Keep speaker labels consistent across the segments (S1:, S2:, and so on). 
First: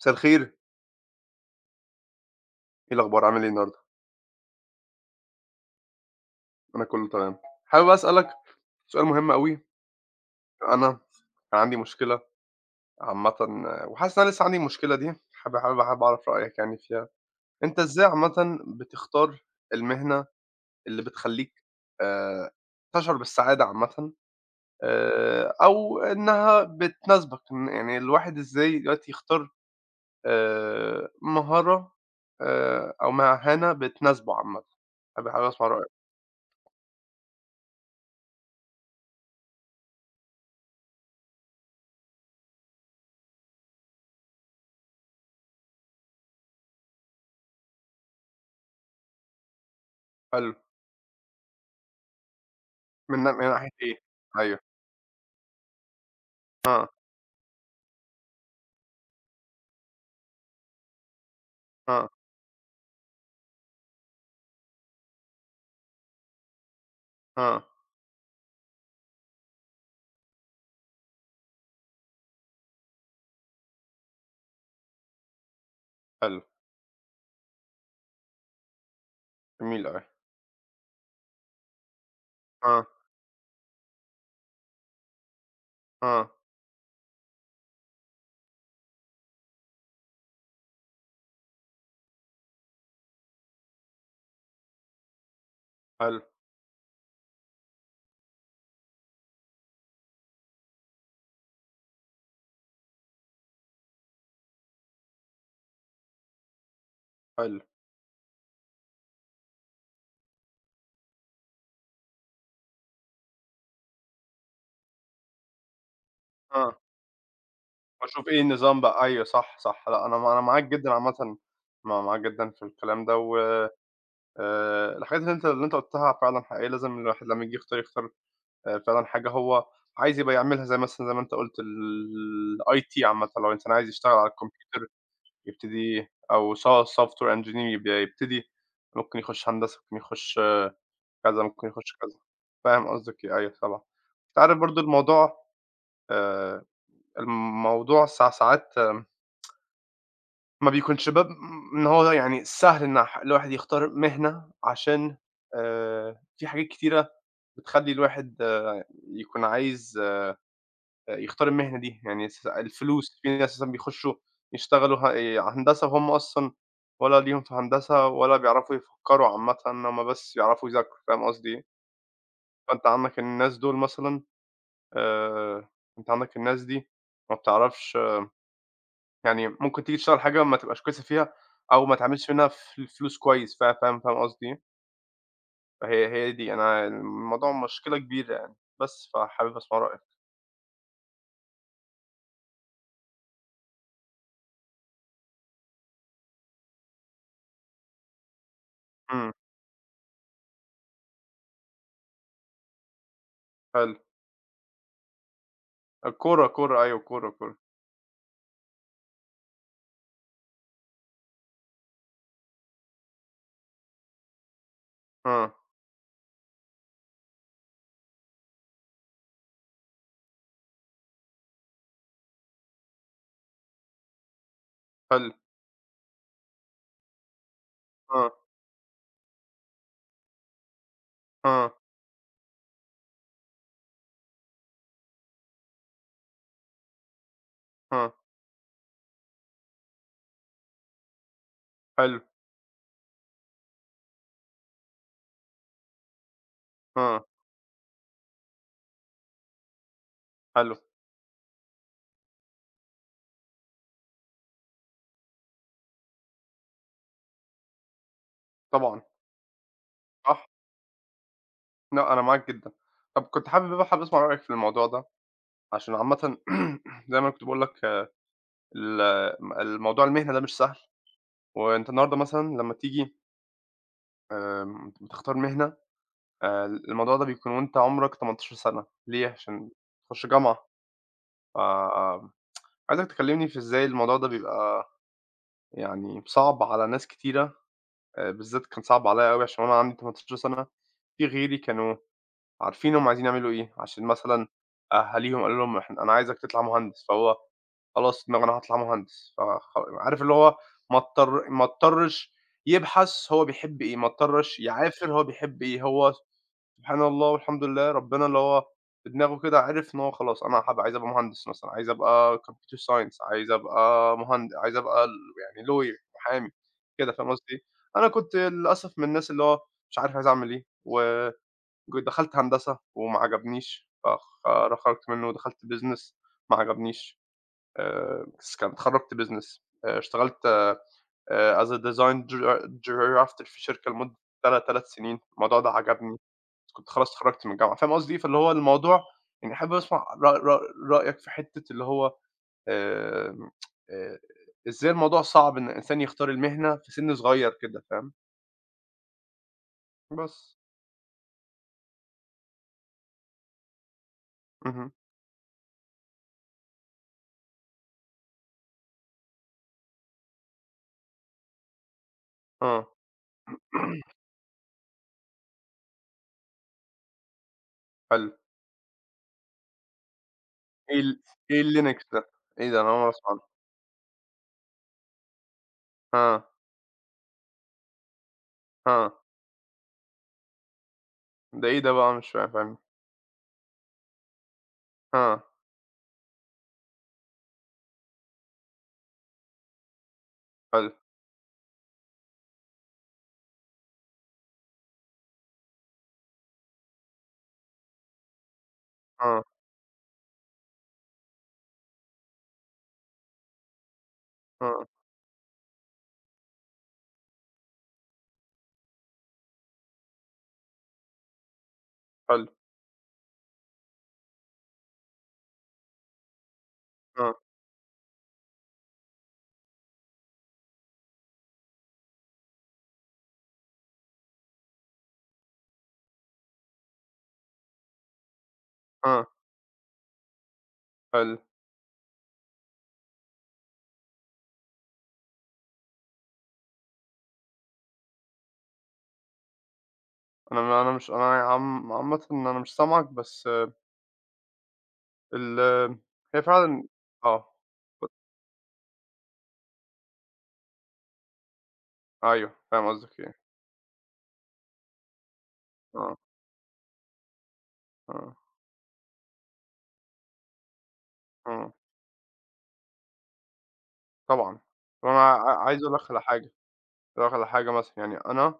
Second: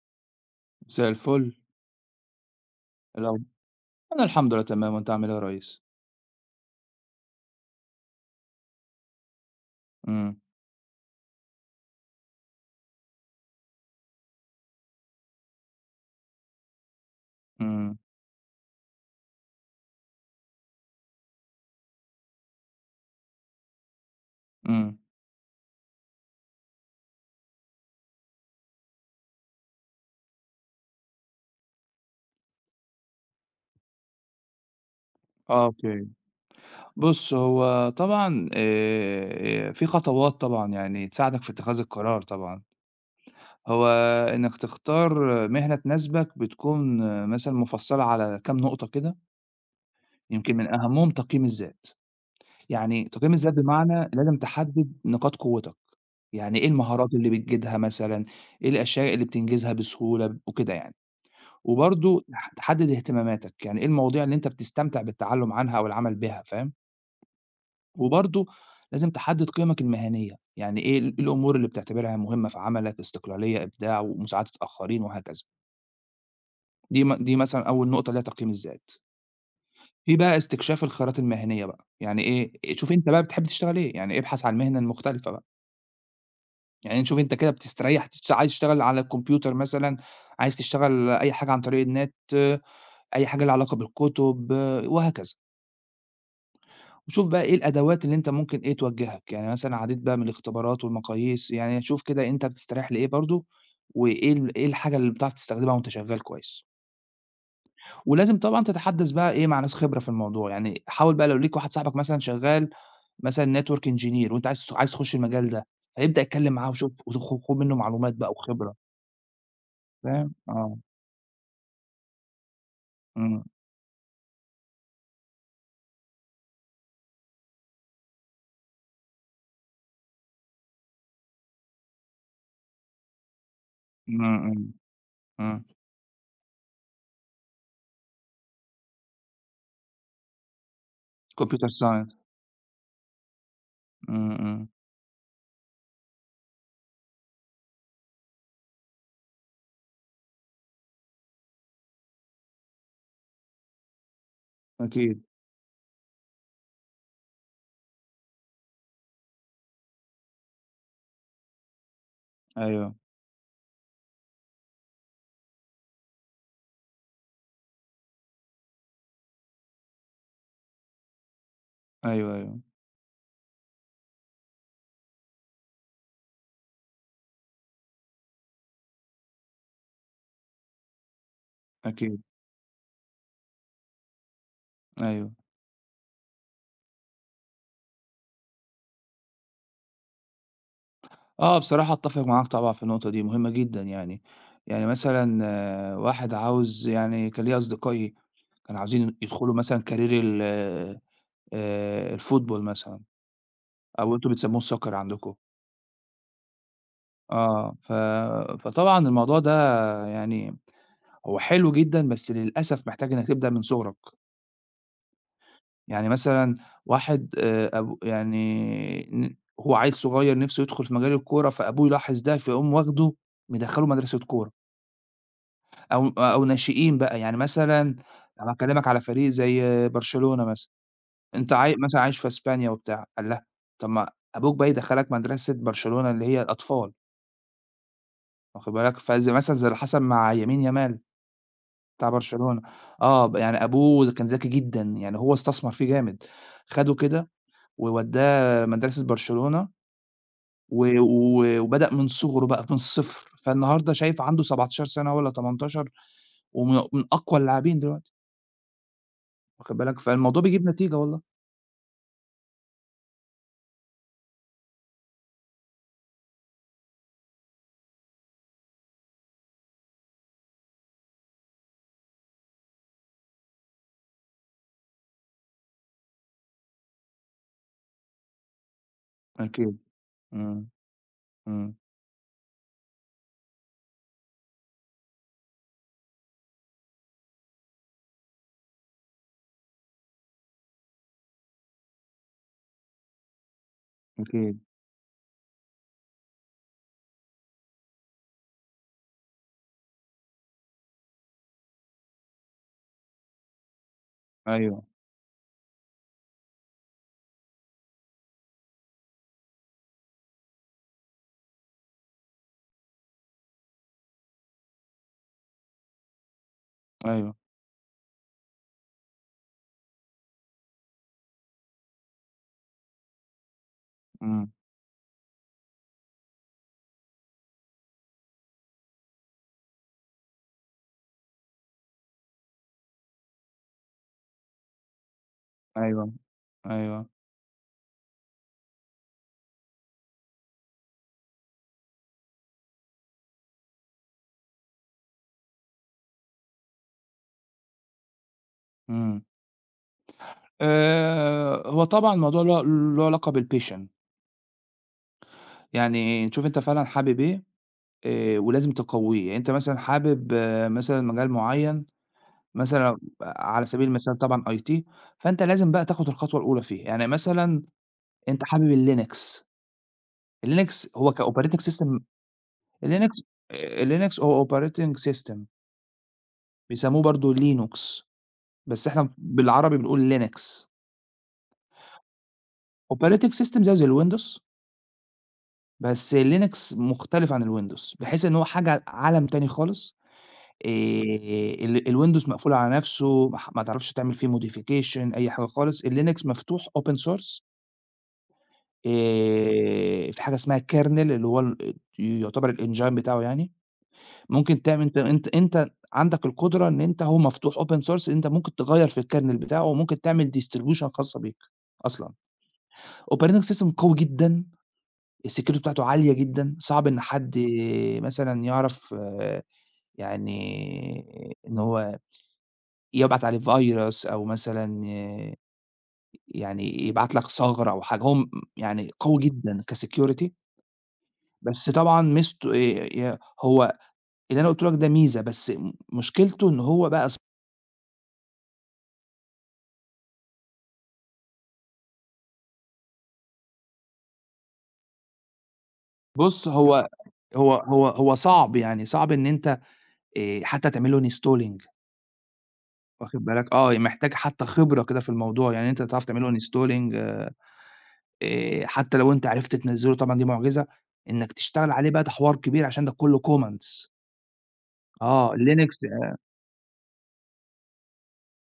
S1: مساء الخير، إيه
S2: مساء الفل، إيه
S1: الأخبار
S2: الأخب
S1: عامل إيه النهارده؟
S2: أنا الحمد لله تمام، وأنت عامل إيه يا ريس؟
S1: أنا كله تمام. حابب أسألك سؤال مهم أوي.
S2: إمم،
S1: أنا كان عندي مشكلة عامةً، وحاسس إن أنا لسه عندي المشكلة دي. حابب أعرف رأيك يعني فيها. أنت
S2: إمم،
S1: إزاي عامةً بتختار المهنة اللي بتخلّيك آآ تشعر بالسعادة عامةً،
S2: إمم،
S1: أو إنها بتناسبك؟ إن يعني الواحد إزاي دلوقتي يختار مهارة، أو مهنة بتناسبه عامةً؟ حابب أسمع رأيك.
S2: أوكي. بُص، هو طبعًا في خطوات طبعًا يعني تساعدك في اتخاذ القرار طبعًا. هو إنّك تختار مهنة تناسبك بتكون مثلًا مُفصّلة على كام نقطة كده،
S1: حلو.
S2: يمكن من أهمهم تقييم الذات. يعني
S1: من ن
S2: تقييم
S1: من
S2: الذات
S1: ناحية إيه؟
S2: بمعنى لازم
S1: أيوه.
S2: تحدد نقاط قوتك، يعني إيه
S1: آه،
S2: المهارات اللي بتجيدها مثلًا، إيه الأشياء اللي بتنجزها بسهولة وكده يعني.
S1: آه،
S2: وبرضه ح تحدد اهتماماتك، يعني إيه المواضيع اللي أنت بتستمتع بالتعلُّم عنها أو العمل بها، فاهم؟
S1: آه.
S2: وبرضه لازم تحدد قيمك المهنية، يعني إيه الأمور اللي بتعتبرها مهمة في عملك، استقلالية، إبداع، ومساعدة الآخرين وهكذا.
S1: حلو،
S2: دي مثلًا أول نقطة اللي هي تقييم الذات.
S1: جميل أوي.
S2: في بقى استكشاف الخيارات المهنية بقى، يعني
S1: آه،
S2: شوف أنت بقى بتحب تشتغل إيه، يعني ابحث عن المهنة المختلفة بقى،
S1: آه.
S2: يعني شوف أنت كده بتستريّح عايز تشتغل على الكمبيوتر مثلًا، عايز تشتغل أي حاجة عن طريق النت، آه، أي حاجة ليها علاقة بالكُتب آه، وهكذا.
S1: حلو،
S2: وشوف بقى إيه الأدوات اللي أنت ممكن إيه توجّهك، يعني مثلًا عديت بقى من الاختبارات والمقاييس، يعني شوف كده أنت بتستريح لإيه برضه، وإيه ال إيه الحاجة اللي بتعرف تستخدمها وأنت شغّال كويس،
S1: حلو.
S2: ولازم طبعًا تتحدّث بقى إيه مع ناس خبرة في الموضوع، يعني حاول بقى لو ليك واحد صاحبك مثلًا شغّال مثلًا network engineer وأنت عايز تخُش المجال ده، فابدأ اتكلّم معاه
S1: آه.
S2: وشوف خُد منّه معلومات
S1: وأشوف
S2: بقى
S1: إيه
S2: وخبرة،
S1: النظام بقى. أيوه، صح، صح. لأ، أنا م
S2: فاهم؟
S1: أنا معاك
S2: آه،
S1: جدًا عامةً، معاك جدًا في الكلام ده، و
S2: إمم،
S1: الحاجات اللي أنت قُلتها فعلًا حقيقية. لازم الواحد لمّا ييجي يختار، يختار فعلًا حاجة هو عايز يبقى يعملها، زي مثلًا زي ما أنت قُلت، الIT عامةً. لو إنسان عايز يشتغل
S2: إمم،
S1: على
S2: إمم،
S1: الكمبيوتر
S2: إمم،
S1: يبتدي أو software engineer، يبقى يبتدي ممكن يخش هندسة، ممكن يخش كذا،
S2: computer
S1: ممكن يخش
S2: science.
S1: كذا. فاهم قصدك. أيوه، طبعًا.
S2: إمم،
S1: أنت عارف
S2: إمم،
S1: برضه الموضوع، آآ الموضوع ساعات ما بيكونش باب إن هو يعني سهل إن الواحد يختار مهنة، عشان
S2: أكيد،
S1: في حاجات كتيرة بتخلّي الواحد يكون عايز يختار المهنة دي. يعني
S2: أيوه،
S1: الفلوس. في ناس مثلًا بيخشوا يشتغلوا إيه، هندسة، وهُم أصلًا ولا ليهم في هندسة ولا بيعرفوا يفكّروا عامةً، هُم بس يعرفوا يذاكروا. فاهم قصدي إيه؟
S2: أيوه، أيوه،
S1: فأنت عندك الناس دول مثلًا، آآ، أنت عندك الناس دي ما بتعرفش، يعني ممكن تيجي تشتغل حاجة ما تبقاش كويسة فيها، أو ما
S2: أكيد،
S1: تعملش منها فلوس كويس. فا فاهم فاهم قصدي إيه؟
S2: أيوه.
S1: فهي دي، أنا الموضوع مشكلة كبيرة يعني. بس فحابب أسمع رأيك.
S2: بصراحة أتّفق معاك طبعًا في النقطة دي، مهمة جدًا يعني. يعني مثلًا واحد عاوز يعني كان ليّا أصدقائي كانوا عاوزين
S1: إمم،
S2: يدخلوا مثلًا career ال الفوتبول مثلًا
S1: حلو.
S2: أو أنتم بتسمّوه الsoccer عندكم.
S1: الكورة، كورة، أيوه، كورة، كورة.
S2: آه، ف فطبعًا الموضوع ده يعني هو حلو جدًا، بس للأسف محتاج إنّك تبدأ من صُغرك.
S1: آه،
S2: يعني مثلًا واحد أب يعني ن هو عيّل صغير نِفْسه يدخُل في مجال الكورة، فأبوه يلاحظ ده، فيقوم واخده مدخّله مدرسة كورة.
S1: حلو،
S2: أو ناشئين بقى، يعني مثلًا
S1: آه،
S2: أنا هاكلّمك على فريق زي برشلونة مثلًا، أنت
S1: آه،
S2: عاي مثلًا عايش في إسبانيا وبتاع، قال لها طَب ما أبوك بقى يدخّلك مدرسة برشلونة اللي هي الأطفال،
S1: آه،
S2: واخد بالك، فزي مثلًا زي اللي حصل مع يمين يامال بتاع
S1: حلو،
S2: برشلونة، آه، ب يعني أبوه كان ذكي جدًا، يعني هو استثمر فيه جامد، خَدُه
S1: آه،
S2: كده مدرسة برشلونة
S1: حلو،
S2: و و وبدأ من صُغره بقى من الصفر، فالنهارده شايف عنده 17 سَنة والّا 18 من أقوى اللاعبين دلوقتي.
S1: طبعًا،
S2: واخد بالك، فالموضوع
S1: صح،
S2: بيجيب نتيجة والله،
S1: لأ أنا معاك جدًا. طب كنت حابب بقى، حابب أسمع رأيك في الموضوع ده، عشان عامةً زي ما أنا كنت باقول لك، ال م الموضوع المهنة ده مش سهل. وأنت النهارده مثلًا لمّا تيجي، بتختار مهنة، الموضوع ده بيكون وأنت عمرك 18 سنة. ليه؟ عشان
S2: أكيد،
S1: تخش جامعة.
S2: إمم،
S1: ف
S2: إمم،
S1: عايزك تكلمني في إزاي الموضوع ده بيبقى يعني صعب على ناس كتيرة. بالذات كان صعب عليَّ أوي عشان وأنا عندي 18 سنة، في غيري كانوا عارفين هُم عايزين يعملوا إيه، عشان مثلًا
S2: أكيد،
S1: أهاليهم قالوا لهم إحنا أنا عايزك تطلع مهندس، فهو خلاص دماغه أنا هاطلع مهندس. عارف اللي هو ما اضطرش يبحث هو بيحب إيه، ما اضطرش
S2: أيوه،
S1: يعافر هو بيحب إيه. هو سبحان الله والحمد لله، ربنا اللي هو بدماغه كده عرف إن هو خلاص أنا هابقى عايز أبقى مهندس مثلًا، عايز أبقى computer science، عايز أبقى عايز أبقى يعني lawyer، محامي كده. فاهم
S2: أيوه،
S1: قصدي إيه؟ أنا كنت للأسف من الناس اللي هو مش عارف عايز أعمل إيه، و دخلت هندسة وما عجبنيش.
S2: إمم،
S1: خرجت منّه ودخلت business، ما عجبنيش. بس كان اتخرّجت business، اشتغلت as a design grafter في شركة لمدة تلات سنين. الموضوع ده
S2: أيوه،
S1: عجبني، كنت
S2: أيوه،
S1: خلاص اتخرّجت من الجامعة. فاهم قصدي؟ إيه؟ فاللي هو الموضوع، يعني أحب أسمع ر ر رأيك في حتّة اللي هو، آمم آآ إزاي الموضوع صعب إن الإنسان يختار المهنة في سِن صغيّر كده. فاهم؟
S2: إمم،
S1: بس.
S2: هو طبعًا الموضوع له علاقة بالpassion.
S1: اهم،
S2: يعني تشوف أنت فعلًا حابب إيه، ولازم تقويه، يعني أنت مثلًا حابب مثلًا مجال معين
S1: آه،
S2: مثلًا على سبيل المثال طبعًا IT. فأنت لازم بقى تاخد الخطوة الأولى فيه، يعني مثلًا
S1: حلو.
S2: أنت حابب الLinux. الLinux
S1: إيه
S2: هو
S1: ال
S2: كoperating
S1: إيه
S2: system.
S1: الLinux ده؟ إيه ده؟ أنا أول مرة
S2: الLinux
S1: أسمع عنه.
S2: الLinux هو operating system،
S1: آه،
S2: بيسموه برضه Linux، بس إحنا
S1: آه،
S2: بالعربي بنقول Linux.
S1: ده إيه ده بقى؟ أنا مش فاهم، فاهمني.
S2: operating system زيه زي الWindows،
S1: آه،
S2: بس Linux مختلف عن الWindows، بحيث إن هو حاجة عالم تاني خالص، آآ
S1: حلو،
S2: ال الWindows مقفول على نَفْسه، ما تعرفش تعمل فيه modification أي حاجة خالص، الLinux مفتوح open source.
S1: آه،
S2: في حاجة اسمها kernel اللي هو ال يعتبر الengine بتاعه يعني، ممكن تعمل
S1: آه،
S2: أنت عندك القدرة إن أنت هو مفتوح open source، أنت ممكن تغيّر في الkernel بتاعه، وممكن تعمل distribution خاصة بيك أصلًا.
S1: حلو،
S2: operating system قوي جدًا، الsecurity بتاعته عالية جدًا، صعب إن
S1: آه،
S2: حد مثلًا يعرف يعني إن هو يبعت عليه فيروس أو مثلًا يعني يبعت لك ثغرة أو حاجة، هو م يعني قوي
S1: آه،
S2: جدًا كsecurity.
S1: حلو.
S2: بس طبعًا ميزته ي ي هو اللي أنا قُلته لك ده ميزة، بس م مشكلته إن هو بقى ص
S1: أنا ما أنا مش أنا عم عامةً، ان أنا مش سامعك بس، آه، ال آه، هي
S2: بُص هو
S1: فعلًا، آه،
S2: هو صعب يعني صعب إن أنت حتى تعمل له installing.
S1: أيوه، فاهم قصدك
S2: واخد
S1: إيه.
S2: بالك، آه، يعني محتاج حتى خبرة كده في الموضوع، يعني أنت تعرف
S1: آه،
S2: تعمل له installing.
S1: آه،
S2: حتى لو أنت عرفت تنزّله طبعًا دي معجزة، إنك تشتغل
S1: آه،
S2: عليه بقى ده حوار كبير عشان ده كله comments.
S1: طبعًا. وأنا
S2: آه، Linux
S1: عايز أقول لك
S2: أ
S1: على حاجة. أقول لك على حاجة مثلًا، يعني أنا،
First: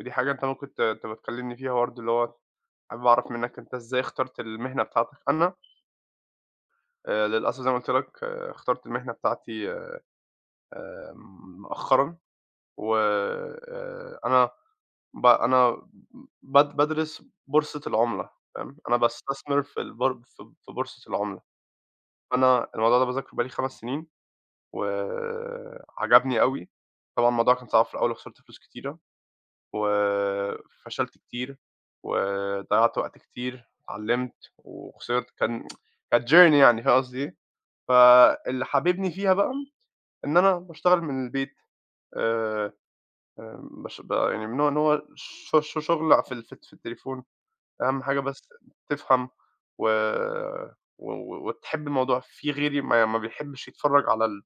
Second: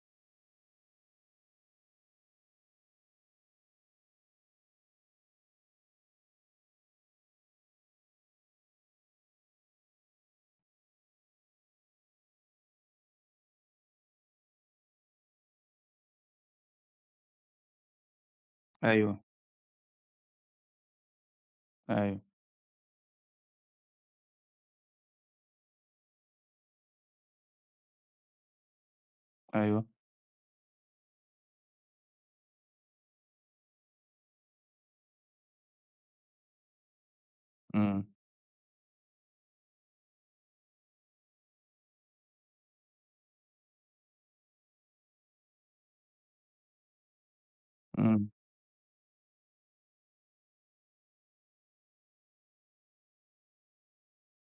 S1: ودي حاجة أنت ممكن تبقى تكلمني فيها برضه، اللي هو حابب أعرف منّك أنت إزاي اخترت المهنة بتاعتك. أنا للأسف زي ما قُلت لك، آه، اخترت المهنة بتاعتي مؤخرًا. و أنا ب أنا باد بادرس بورصة العُملة، فاهم، أنا
S2: أيوه،
S1: باستثمر في البر في في بورصة العُملة.
S2: أيوه،
S1: فأنا الموضوع ده باذاكره بقى لي 5 سنين، وعجبني أوي. طبعًا الموضوع كان صعب في الأول وخسرت فلوس كتيرة،
S2: أيوه،
S1: وفشلت كتير، وضيّعت وقت كتير، اتعلمت وخسرت. كانت journey يعني، فاهم قصدي إيه؟
S2: إمم،
S1: فاللي حاببني فيها بقى إن أنا باشتغل من البيت، آآ، آمم، باش ب يعني من نوع إن هو ش ش شغل في ال في في التليفون، أهم حاجة
S2: إمم،
S1: بس تفهم و و و وتحب الموضوع. في غيري ما بيحبش يتفرّج على ال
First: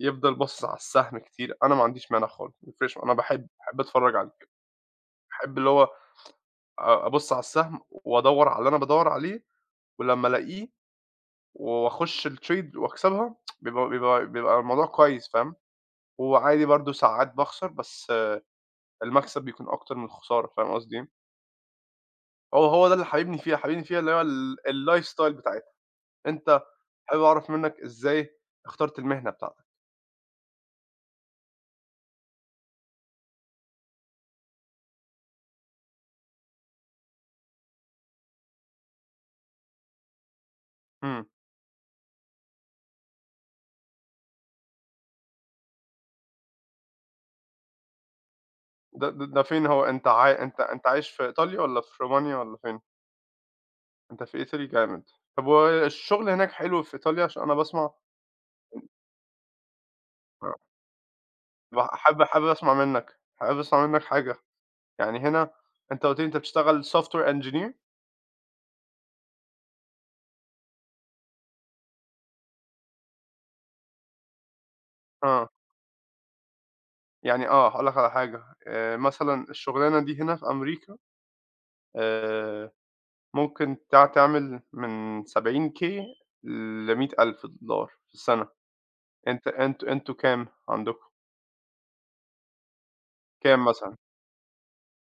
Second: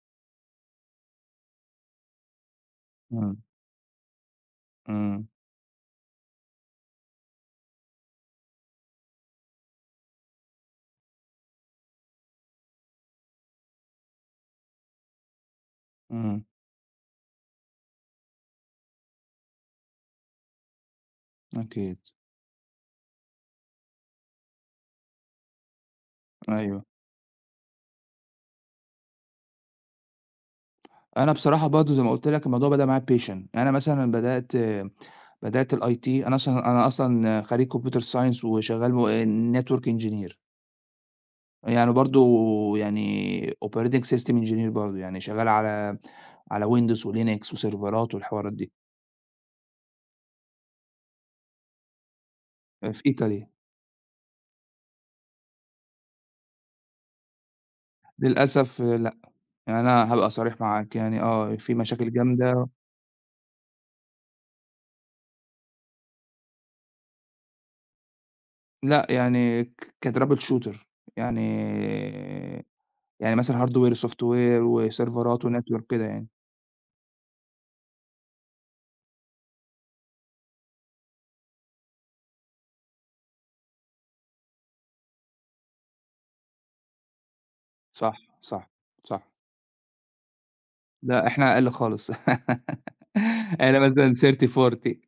S1: يفضل باصص على السهم كتير. أنا ما عنديش مانع خالص، ما يفرقش، أنا
S2: إمم،
S1: باحب أتفرّج عليه.
S2: إمم،
S1: باحب اللي هو أبُص على السهم وأدوّر على اللي أنا بادوّر عليه، ولمّا ألاقيه وأخش الtrade وأكسبها بيبقى الموضوع كويس، فاهم؟
S2: إمم،
S1: وعادي برضه ساعات باخسر، بس المكسب بيكون أكتر من الخسارة. فاهم قصدي إيه؟
S2: أكيد،
S1: هو ده اللي حاببني فيها، حاببني فيها اللي هو ال الlifestyle بتاعتها. أنت
S2: أيوه.
S1: حابب أعرف منك إزاي اخترت المهنة بتاعتك.
S2: أنا بصراحة برضه زي ما قُلت لك الموضوع بدأ معايا بpatient، أنا مثلًا بدأت الIT. أنا أصلًا خريج computer science وشغّال network engineer.
S1: إمم.
S2: يعني برضه يعني operating system engineer برضه، يعني شغال على Windows وLinux وسيرفرات والحوارات دي،
S1: ده فين هو، أنت عايش في إيطاليا والّا في رومانيا والّا فين؟
S2: في إيطاليا.
S1: أنت في Italy جامد. طب والشغل هناك حلو في إيطاليا؟ عشان أنا باسمع.
S2: للأسف لأ، يعني أنا هابقى صريح معاك يعني آه، في
S1: بابقى
S2: مشاكل
S1: حابب، حابب
S2: جامدة.
S1: أسمع منك، حابب أسمع منك حاجة، يعني هنا أنت قُلت لي أنت بتشتغل software engineer.
S2: لأ، يعني ك كTrouble shooter يعني يعني مثلًا hardware وsoftware وسيرفرات
S1: آه،
S2: وnetwork كده يعني.
S1: يعني، آه، هاقول لك على حاجة، مثلًا الشغلانة دي هنا في أمريكا آآ ممكن تعمل من 70K ل$100,000 في
S2: صح،
S1: السنة.
S2: صح، صح.
S1: أنتم كام عندكم؟
S2: لأ، إحنا أقل خالص.
S1: كام
S2: إحنا
S1: مثلًا؟
S2: مثلًا 30، 40.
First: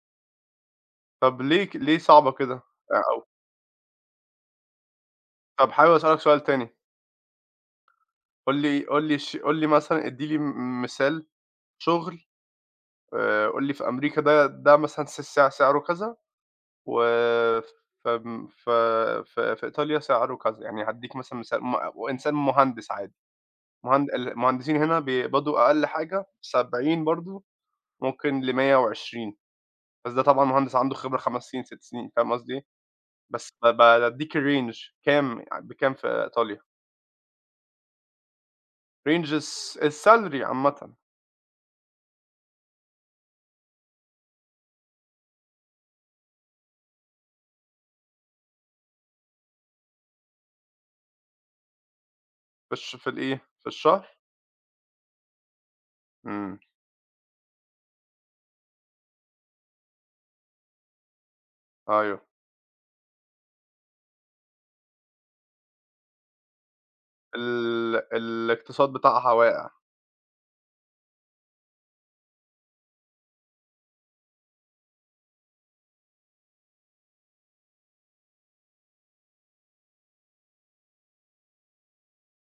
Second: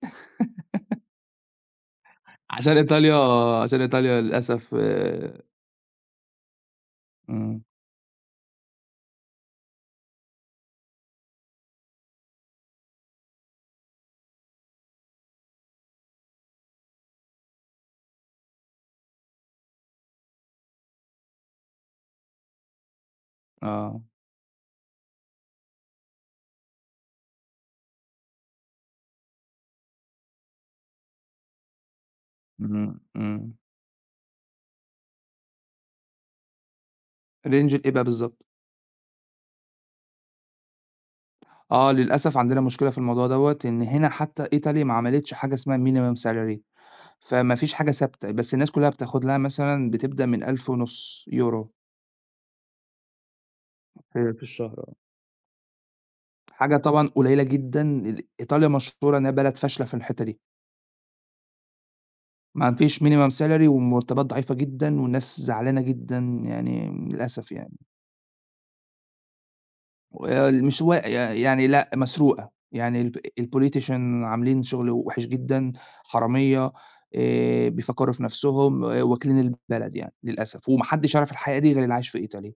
S1: طب ليه، ليه صعبة كده؟
S2: عشان
S1: أ
S2: إيطاليا.
S1: أو
S2: عشان إيطاليا للأسف.
S1: طب حابب أسألك سؤال تاني.
S2: إمم.
S1: قُل لي مثلًا، ادّي لي م مثال شغل، قُل لي في أمريكا ده ده مثلًا س سع سعره كذا، وف فم ف ف في إيطاليا سعره كذا. يعني هادّيك مثلًا مثال، وإنسان مهندس عادي،
S2: آه،
S1: المهندسين هنا بيقبضوا أقل حاجة 70 برضه، ممكن ل120. بس ده طبعًا مهندس عنده خبرة 5 سنين، 6 سنين، فاهم قصدي إيه؟
S2: إمم،
S1: بس
S2: إمم.
S1: ب بادّيك الrange كام بكام في إيطاليا؟
S2: رينج لإيه بقى بالضبط؟
S1: range الsalary عامةً.
S2: آه، للأسف عندنا مشكلة في الموضوع دوّة، إن هنا حتى إيطالي ما عملتش حاجة اسمها minimum salary، فما فيش حاجة ثابتة، بس الناس كلّها بتاخد لها مثلًا بتبدأ من 1500€
S1: في الإيه، في الشهر؟
S2: في الشهر آه،
S1: إمم،
S2: حاجة طبعًا قليلة جدًا، إيطاليا مشهورة إنها بلد فاشلة في الحتّة دي،
S1: أيوه.
S2: ما فيش minimum salary والمرتبات ضعيفة جدًا والناس زعلانة جدًا يعني للأسف يعني.
S1: ال الاقتصاد بتاعها واقع.
S2: مش وا يعني لأ، مسروقة، يعني الب الpolitician عاملين شغل وِحِش جدًا، حرامية، بيفكّروا في نَفْسهم، آه، واكلين البلد يعني للأسف، وما حدّش يعرف الحقيقة دي غير اللي عايش في إيطاليا،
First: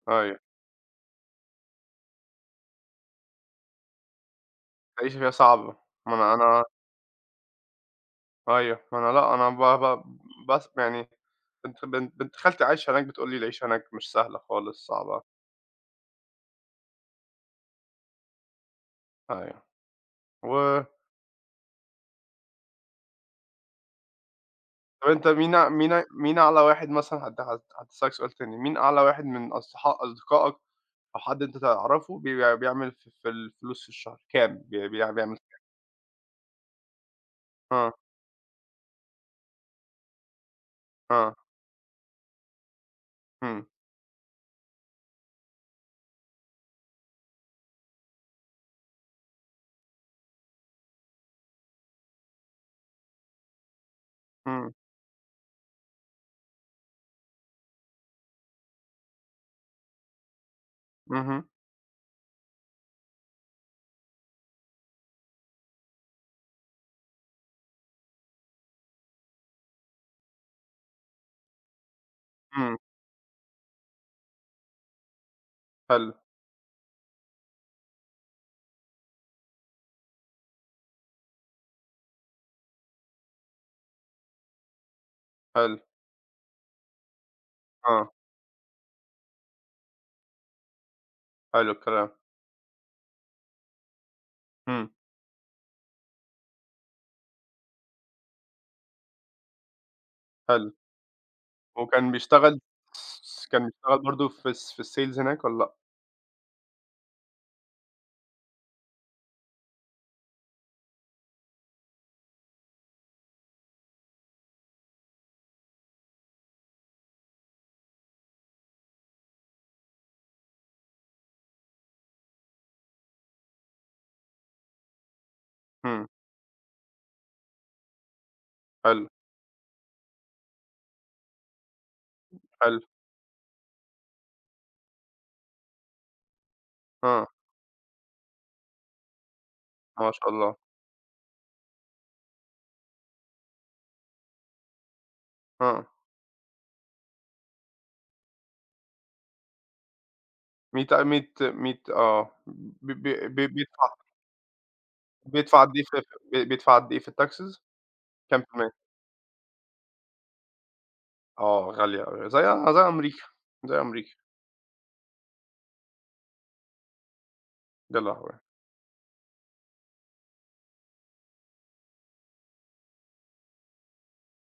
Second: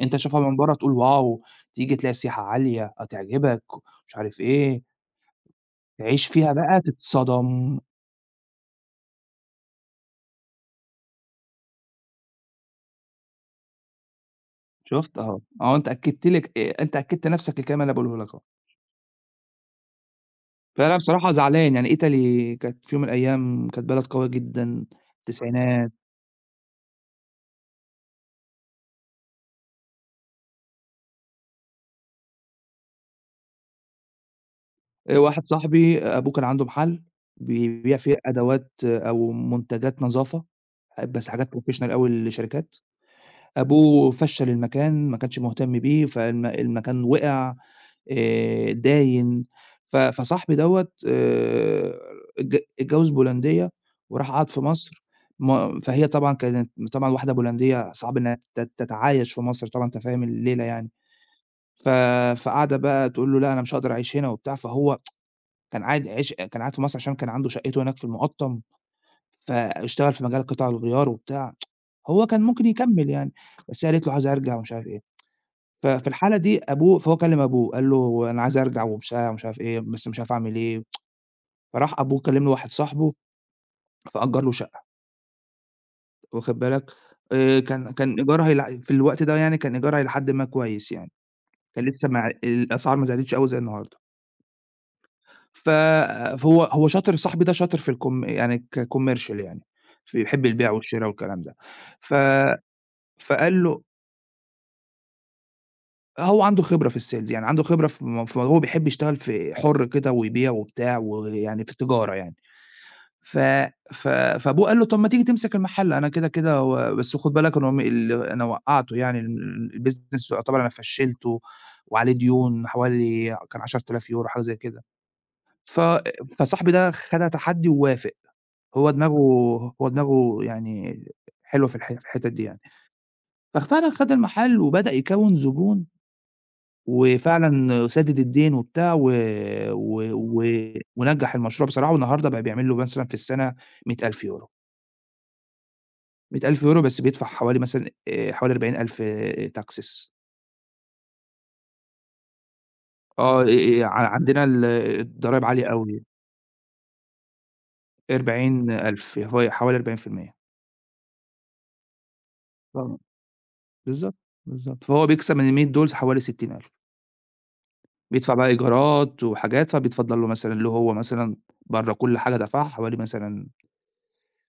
S2: أنت
S1: أيوه.
S2: تشوفها من برّه تقول واو! تيجي تلاقي السياحة عالية، هتعجبك، مش عارف إيه،
S1: العيشة فيها صعبة. ما
S2: تعيش
S1: أنا
S2: فيها
S1: أنا
S2: بقى تتصدم،
S1: أيوه، ما أنا لأ، أنا ب ب بس يعني بنت خالتي عايشة هناك، بتقول لي العيشة هناك مش سهلة خالص،
S2: شُفت
S1: صعبة.
S2: أهو، أنت أكّدت نَفْسك الكلام اللي أنا باقوله لك أهو،
S1: أيوه. و
S2: فأنا بصراحة زعلان، يعني إيطالي كانت في يوم من الأيام كانت بلد قوية جدًا،
S1: طب أنت مين أع
S2: التسعينات.
S1: مين أع مين أعلى واحد مثلًا، هت هت هاسألك سؤال تاني: مين أعلى واحد من أصدقائك أو حد أنت تعرفه بيعمل في الفلوس في الشهر كام، بي بي يعني بيعمل؟
S2: واحد صاحبي أبوه كان عنده محل
S1: آه،
S2: بيبيع فيه أدوات أو منتجات نظافة، بس
S1: آه،
S2: حاجات professional أوي لشركات،
S1: إمم،
S2: أبوه فشّل المكان ما كانش مهتم بيه المكان وقع، داين، فصاحبي دوّة اتجوّز بولندية وراح قعد في
S1: إمم،
S2: مصر، ما فهي طبعًا كانت طبعًا واحدة بولندية صعب إنها تتعايش في مصر طبعًا أنت فاهم الليلة يعني،
S1: اهم،
S2: ف فقاعدة بقى تقول له: "لأ أنا مش هاقدر أعيش هنا" وبتاع، فهو كان قاعد في مصر عشان كان عنده شقته هناك في المُقطّم، فاشتغل في مجال قطع الغيار وبتاع، هو كان ممكن
S1: إمم،
S2: يكمّل يعني، بس هي قالت له: "عايزة أرجع." ومش عارف إيه، ففي
S1: حلو،
S2: الحالة دي أبوه فهو كلّم أبوه، قال له: "أنا عايز أرجع وبتاع ومش عارف مش عارف إيه، بس مش عارف أعمل إيه." فراح أبوه كلّم له واحد صاحبه فأجّر له شقة،
S1: حلو،
S2: واخد بالك، آآ كان
S1: آه،
S2: كان إيجارها إلى ح في الوقت ده يعني كان إيجارها إلى حدٍ ما كويس يعني،
S1: حلو
S2: كان لسه
S1: الكلام،
S2: ما الأسعار ما زادتش أوي زي النهارده.
S1: إمم،
S2: ف فهو هو شاطر صاحبي ده شاطر في الكم يعني كcommercial يعني، في بيحب البيع
S1: حلو.
S2: والشرا والكلام ده،
S1: وكان
S2: ف
S1: بيشتغل،
S2: فقال
S1: كان
S2: له
S1: بيشتغل برضه في الsales هناك والّا لأ؟
S2: هو عنده خبرة في الsales يعني عنده خبرة في هو بيحب يشتغل في حُر كده ويبيع وبتاع ويعني في التجارة يعني، ف ف فأبوه قال له: "طَب ما تيجي تمسك المحل أنا كده، كده و بس خُد بالك أنا وقّعته يعني الbusiness يعتبر أنا فشّلته وعليه ديون حوالي كان 10.000€ حاجة زي كده." ف
S1: إمم،
S2: فصاحبي ده خدها تحدي ووافق. هو
S1: حلو،
S2: دماغه هو دماغه يعني حلوة في الحتت دي يعني.
S1: حلو،
S2: ففعلًا خد المحل وبدأ يكوّن زبون،
S1: آه،
S2: وفعلًا سدد الدين وبتاع و و
S1: ما شاء
S2: و
S1: الله،
S2: ونجّح المشروع بصراحة، والنهارده بقى بيعمل له مثلًا في السنة 100.000€،
S1: آه،
S2: 100.000€ بس بيدفع حوالي مثلًا حوالي 40.000 taxes.
S1: 100 100 100، آه، ب ب ب
S2: آه،
S1: بيدفع
S2: ع عندنا الضرايب
S1: بيدفع
S2: عالية
S1: قد إيه
S2: أوي،
S1: في، بيدفع قد إيه في الtaxes؟ كام في المِيّة؟
S2: 40.000 هو حوالي 40%.
S1: آه، غالية أوي، زي، زي
S2: آه،
S1: أمريكا، زي
S2: بالضبط،
S1: أمريكا.
S2: بالضبط. فهو بيكسب من ال100 دول حوالي 60.000.
S1: يا لهوي!
S2: بيدفع بقى إيجارات وحاجات، فبيتفضّل له مثلًا له هو مثلًا برّه كل حاجة دفعها حوالي مثلًا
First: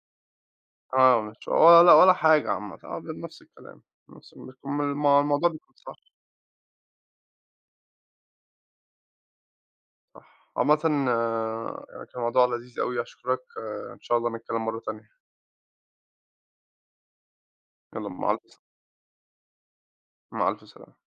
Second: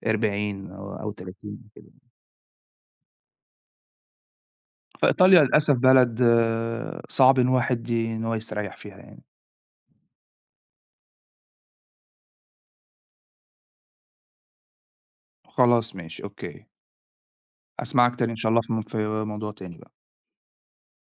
S2: 40 أو
S1: آه، مش
S2: 30
S1: ولا
S2: كده.
S1: لأ ولا حاجة عامةً، آه، ب نفس الكلام، نفس بيكون
S2: فإيطاليا
S1: الموضوع
S2: للأسف
S1: بيكون صعب.
S2: بلد آه، صعب إن الواحد ي إن هو يستريّح فيها يعني.
S1: عامةً، يعني كان موضوع لذيذ أوي، أشكرك، آه، إن شاء الله نتكلم مرة تانية.
S2: خلاص ماشي، أوكي،
S1: يالّا،
S2: أسمعك تاني
S1: مع
S2: إن
S1: ألف
S2: شاء
S1: س
S2: الله في موضوع تاني.
S1: مع ألف سلامة.